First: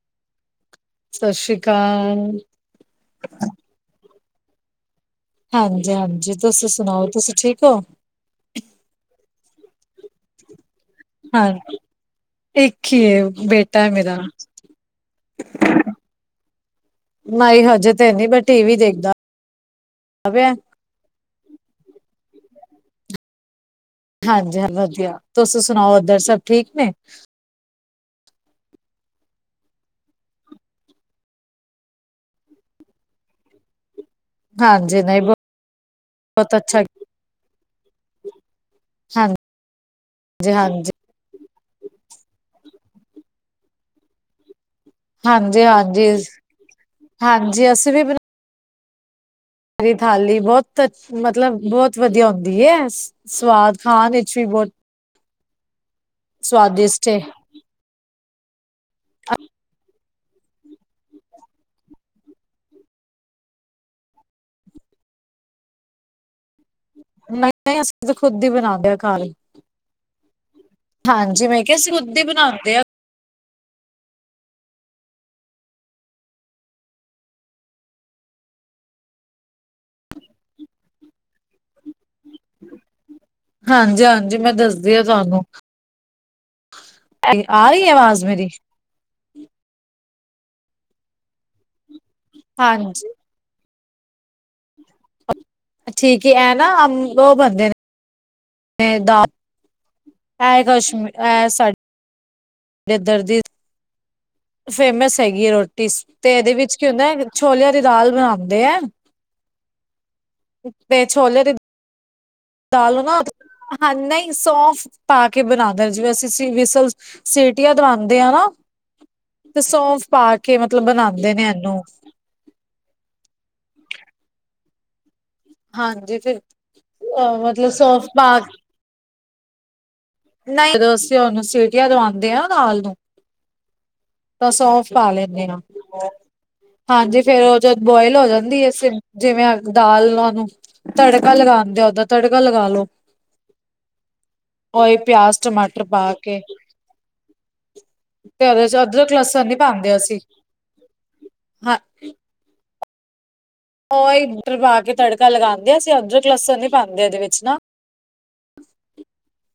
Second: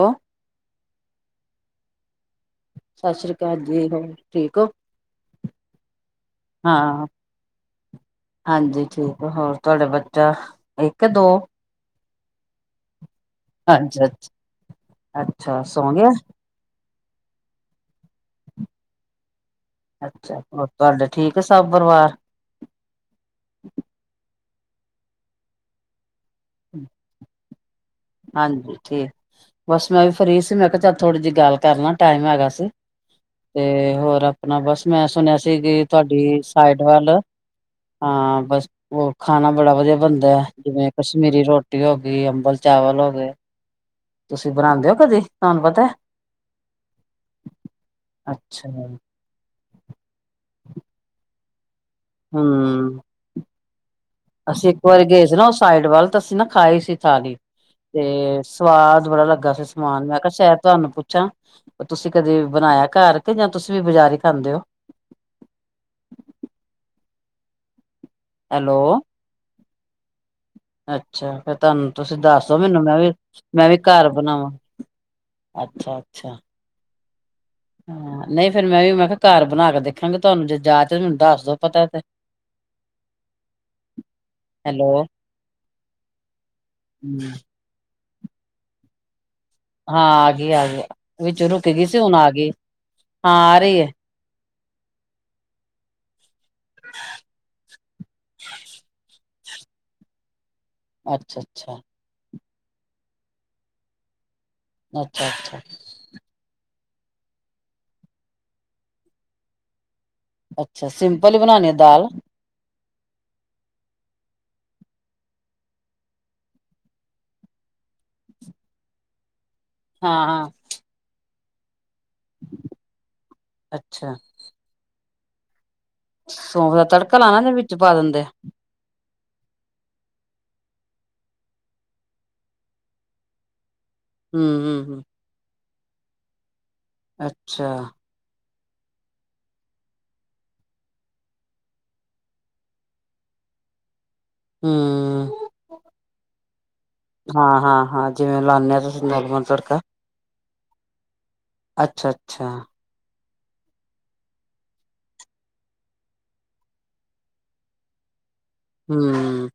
ਹੋਅ ਸਤਿ ਸ਼੍ਰੀ ਅਕਾਲ। ਸਤਿ ਸ਼੍ਰੀ ਅਕਾਲ ਜੀ ਹੋਰ ਠੀਕ ਹੋ? ਹਾਂਜੀ -ਹਾਂਜੀ ਤੁਸੀ ਹਾਂ ਸੁਣਾਓ ਤੁਸੀ ਠੀਕ ਹੋ। ਹਾਂਜੀ ਠੀਕ, ਹੋਰ ਤੁਹਾਡਾ ਬੱਚਾ ਇੱਕ ਕ ਦੋ? ਹਾਂ ਇੱਕ ਹੀ ਏ ਬੇਟਾ ਐ ਅੱਛਾ ਮੇਰਾ। ਅੱਛਾ ਅੱਛਾ ਸੌ ਗਿਆ ਨਈ ਹਜੇ ਤੇ ਨੀ ਬਟ ਟੀ ਵੀ ਦੇਖਦਾ ਅੱਛਾ ਪਿਆ। ਹੋਰ ਤੁਹਾਡੇ ਠੀਕ ਹੈ ਸਭ ਪਰਿਵਾਰ। ਹਾਂਜੀ ਹਾਂ ਵਧੀਆ, ਤੁਸੀ ਸੁਣਾਓ ਓਧਰ ਸਭ ਠੀਕ ਨੇ। ਹਾਂਜੀ ਠੀਕ, ਬਸ ਮੈਂ ਵੀ ਫਰੀ ਸੀ, ਮੈਂ ਕਿਹਾ ਚੱਲ ਥੋੜੀ ਜਿਹੀ ਗੱਲ ਕਰ ਲਾ ਟਾਈਮ ਹੈਗਾ ਸੀ। ਤੇ ਹੋਰ ਆਪਣਾ ਬਸ, ਹਾਂਜੀ ਮੈਂ ਨਹੀਂ ਸੁਣਿਆ ਸੀ ਕਿ ਤਾਡੀ ਬਹੁਤ ਸਾਈਡ ਅੱਛਾ ਵੱਲ ਹਾਂ ਬਸ, ਉਹ ਖਾਣਾ ਬੜਾ ਵਧੀਆ ਬਣਦਾ ਐ, ਹਾਂਜੀ-ਹਾਂਜੀ। ਜਿਵੇਂ ਕਸ਼ ਕਸ਼ਮੀਰੀ ਰੋਟੀ ਹੋ ਗਈ, ਅੰਬਲ ਚਾਵਲ ਹੋ ਗਏ। ਤੁਸੀਂ ਬਣਾਦੇ ਹੋ? ਕਦੇ ਹਾਂਜੀ ਤੁਹਾਨੂੰ ਪਤਾ -ਹਾਂਜੀ, ਹਾਂਜੀ ਅਸੀਂ ਵੀ ਬਣਾ ਅੱਛਾ। ਕਸ਼ਮੀਰੀ ਥਾਲੀ ਬੋਤ ਅਛ ਮਤਲਬ ਬੋਤ ਵੱਧੀਆ ਹੁੰਦੀ ਏ, ਹਮ ਸਵਾਦ ਖਾਣ ਵਿੱਚ। ਵੀ ਬਹੁਤ ਅਸੀਂ ਇੱਕ ਵਾਰੀ ਗਏ ਸੀ ਨਾ ਉਹ ਸਾਈਡ ਵੱਲ, ਤਾਂ ਅਸੀਂ ਨਾ ਖਾਈ ਸੀ ਸਵਾਦਿਸ਼ਟ ਏ। ਥਾਲੀ ਤੇ ਸਵਾਦ ਬੜਾ ਲੱਗਾ ਸੀ ਸਮਾਨ, ਮੈਂ ਕਿਹਾ ਸ਼ਾਇਦ ਤੁਹਾਨੂੰ ਪੁੱਛ ਛਾ, ਤੁਸੀ ਕਦੇ ਬਣਾਇਆ ਘਰ ਕੇ ਜਾਂ ਤੁਸੀ ਵੀ ਬਜ਼ਾਰ ਈ ਖਾਂਦੇ ਹੋ? ਨਈ -ਨਈ ਅਸੀ ਤਾ ਖੁੱਦ ਈ ਹੈਲੋ ਬਣਾਦੇ ਆ ਘਰ। ਅੱਛਾ ਹਾਂਜੀ ਫੇਰ ਮੈਂ ਕਿਹਾ ਤਾਨੂੰ ਅਸੀਂ ਤੁਸੀ ਖੁਦ ਹੀ ਦੱਸ ਦੋ ਬਣਾਉਂਦੇ ਆ ਮੈਨੂੰ ਮੈਂ ਵੀ ਮੈਂ ਵੀ ਘਰ ਬਣਾਵਾ। ਅੱਛਾ -ਅੱਛਾ ਹਾ ਨਈ ਫੇਰ ਮੈਂ ਵੀ ਮੈਂ ਕਿਹਾ ਘਰ ਬਣਾ ਕੇ ਦੇਖਾਂਗੀ, ਤੁਹਾਨੂੰ ਜੇ ਜਾਚ ਏ ਮੈਨੂੰ ਦੱਸ ਦੋ ਪਤਾ ਤੇ ਹਾਂਜੀ -ਹਾਂਜੀ ਮੈਂ ਹੈਲੋ ਦੱਸਦੀ ਆ ਤੁਹਾਨੂੰ ਆ ਰੀ ਆ ਆਵਾਜ਼ ਮੇਰੀ? ਹਾ ਆ ਗਈ- ਆ ਗਈ ਆ ਵਿੱਚੋਂ ਰੁਕ ਗਈ ਸੀ, ਹੁਣ ਆ ਗਈ ਆ, ਹਾਂਜੀ ਹਾ ਆ ਰਹੀ ਐ। ਠੀਕ ਏ ਐ ਨਾ, ਓਹ ਬਣਦੇ ਨੇ ਏ ਦਾ ਐਹ ਕਸ਼ਮੀ ਅੱਛਾ ਐਹ ਸਾਡ ਅੱਛਾ ਸਾਡੇ ਏਧਰ ਦੀ ਫੇਮਸ ਅੱਛਾ ਹੈਗੀ ਐ ਅੱਛਾ ਰੋਟੀ ਸ, ਤੇ ਏਹਦੇ ਵਿੱਚ ਕੀ ਹੁੰਦਾ ਛੋਲੇਆਂ ਦੀ ਦਾਲ ਬਣਾਦੇ ਐ ਅੱਛਾ, ਸਿੰਪਲ ਬਣਾਨੀ ਆ ਦਾਲ ਦਾਲੋ ਨਾ, ਹਾ ਨਹੀਂ ਸੋਫ ਪਾ ਕੇ ਬਣਾਦੇ ਆ, ਜਿਵੇ ਅਸੀ ਸੀ ਵੀਸਲ ਸੀਟੀਆਂ ਦਵਾਂਦੇ ਆ ਨਾ, ਤੇ ਸੌਫ ਹਾਂ ਪਾ ਹਾਂ ਕੇ ਮਤਲਬ ਬਣਾਦੇ ਨੇ ਏਹਨੂੰ ਅੱਛਾ। ਹਾਂਜੀ ਫਿਰ ਸੌਂਫ ਦਾ ਤੜਕਾ ਅ ਲਾਣਾ ਜਾਂ ਮਤਲਬ ਵਿੱਚ ਸੋਫ ਦਿੰਦੇ ਪਾ ਕ ਨਈ, ਜਦੋਂ ਅਸੀਂ ਓਹਨੂੰ ਸੀਟੀਆਂ ਦਵਾਦੇ ਹਾਂ ਨਾ ਦਾਲ ਨੂੰ, ਤਾਂ ਸੌਫ ਹੂੰ-ਹੂੰ-ਹੂੰ ਪਾ ਲੇ ਹਾਂਜੀ ਫੇਰ ਓਹ ਅੱਛਾ ਜਦ ਬੋਏਲ ਹੋ ਜਾਂਦੀ ਏ ਸੀਮ ਜਿਵੇਂ ਆ ਦਾਲਾ ਨੂੰ ਤੜਕਾ ਲਗਾਦੇ ਓ, ਉਦਾ ਤੜਕਾ ਲਗਾ ਲਓ।। ਹਮ। ਪਿਆਜ਼, ਟਮਾਟਰ ਪਾ ਕੇ। ਹਾਂ-ਹਾਂ-ਹਾਂ ਜਿਵੇਂ ਤੇ ਉਹਦੇ ਲਾਂਨੇ ਓ ਚ ਤੁਸੀਂ ਅਦਰਕ ਨੋਰਮਲ ਲਸਣ ਨੀ ਤੜਕਾ। ਪਾਉਂਦੇ ਅਸੀਂ ਹਾਂ ਅੱਛਾ-ਅੱਛਾ। ਓਹ ਏਟਰ ਪਾ ਕੇ ਤੜਕਾ ਲਗਾਂਦੇ ਆ, ਅਸੀਂ ਅੱਦਰਕ ਲੱਸਣ ਨਈ ਪਾਂਦੇ ਇਹਦੇ ਵਿੱਚ ਨਾ। ਹੂੰ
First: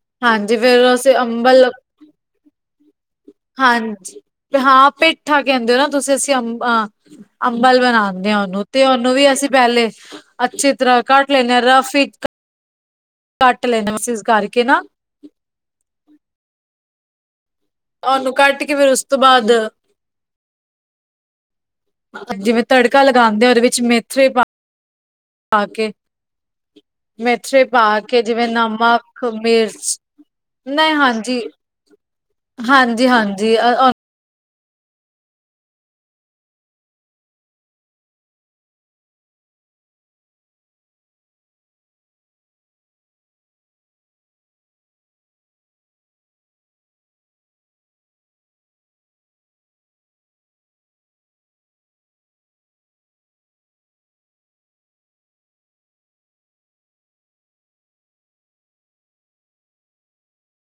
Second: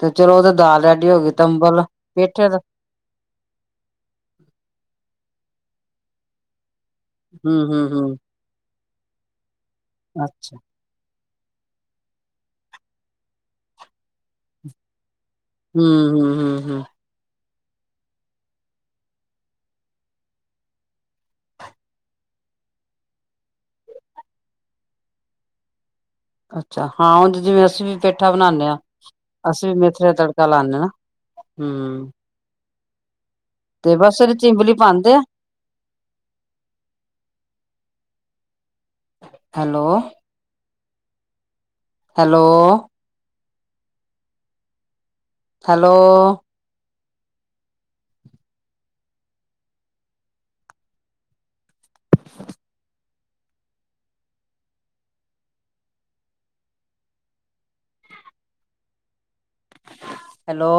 'ਤੇ ਚਲੋ ਉਹ ਤੇ ਹਾਂਜੀ ਦਾਲ ਫੇਰ ਰੈਡੀ ਅਸੀਂ ਹੋ ਗਈ ਅੰਬਲ ਤੰਬਲ ਪੇਠਿਆਂ ਦਾ। ਹਾਂਜੀ ਹਾਂ ਪੇਂਠਾ ਕਹਿੰਦੇ ਓ ਨਾ ਤੁਸੀਂ ਅਸੀਂ ਅੰਮ ਅ ਅੰਬਲ ਹੂੰ-ਹੂੰ-ਹੂੰ ਬਣਾਂਦੇ ਆ ਉਹਨੂੰ 'ਤੇ ਉਹਨੂੰ ਵੀ ਅਸੀਂ ਪਹਿਲੇ ਅੱਛਾ ਅੱਛੇ ਤਰ੍ਹਾਂ ਕੱਟ ਲੈਂਨੇ ਆ ਰਫ ਈ, ਕੱਟ ਲੈਂਨੇ ਮੀਸੀਜ਼ ਕਰਕੇ ਨਾ। ਹੂੰ ਹੂੰ ਹੂੰ ਹੂੰ। ਉਹਨੂੰ ਕੱਟ ਕੇ ਫੇਰ ਉਸ ਤੋਂ ਬਾਅਦ ਜਿਵੇਂ ਤੜਕਾ ਲਗਾਂਦੇ ਆ ਉਹਦੇ ਵਿੱਚ ਮੇਥਰੇ ਪਾ, ਪਾ ਕੇ। ਅੱਛਾ ਹਾਂ ਉਂਜ ਮੇਥਰੇ ਜਿਵੇਂ ਪਾ ਅਸੀਂ ਵੀ ਕੇ ਪੇਂਠਾ ਜਿਵੇਂ ਬਣਾਨੇ ਆ, ਨਮਕ ਅਸੀਂ ਵੀ ਮਿਰਚ ਮੇਥਰੇ ਤੜ ਕਾ ਲਾਨੇ ਆ ਨਾ, ਹੂੰ। ਹਾਂਜੀ-ਹਾਂਜੀ ਅ ਤੇ ਬਸ ਇਹਦੇ 'ਚ ਇਮਬਲੀ ਪਾਂਦੇ ਆ। Hello hello hello [inaudible] hello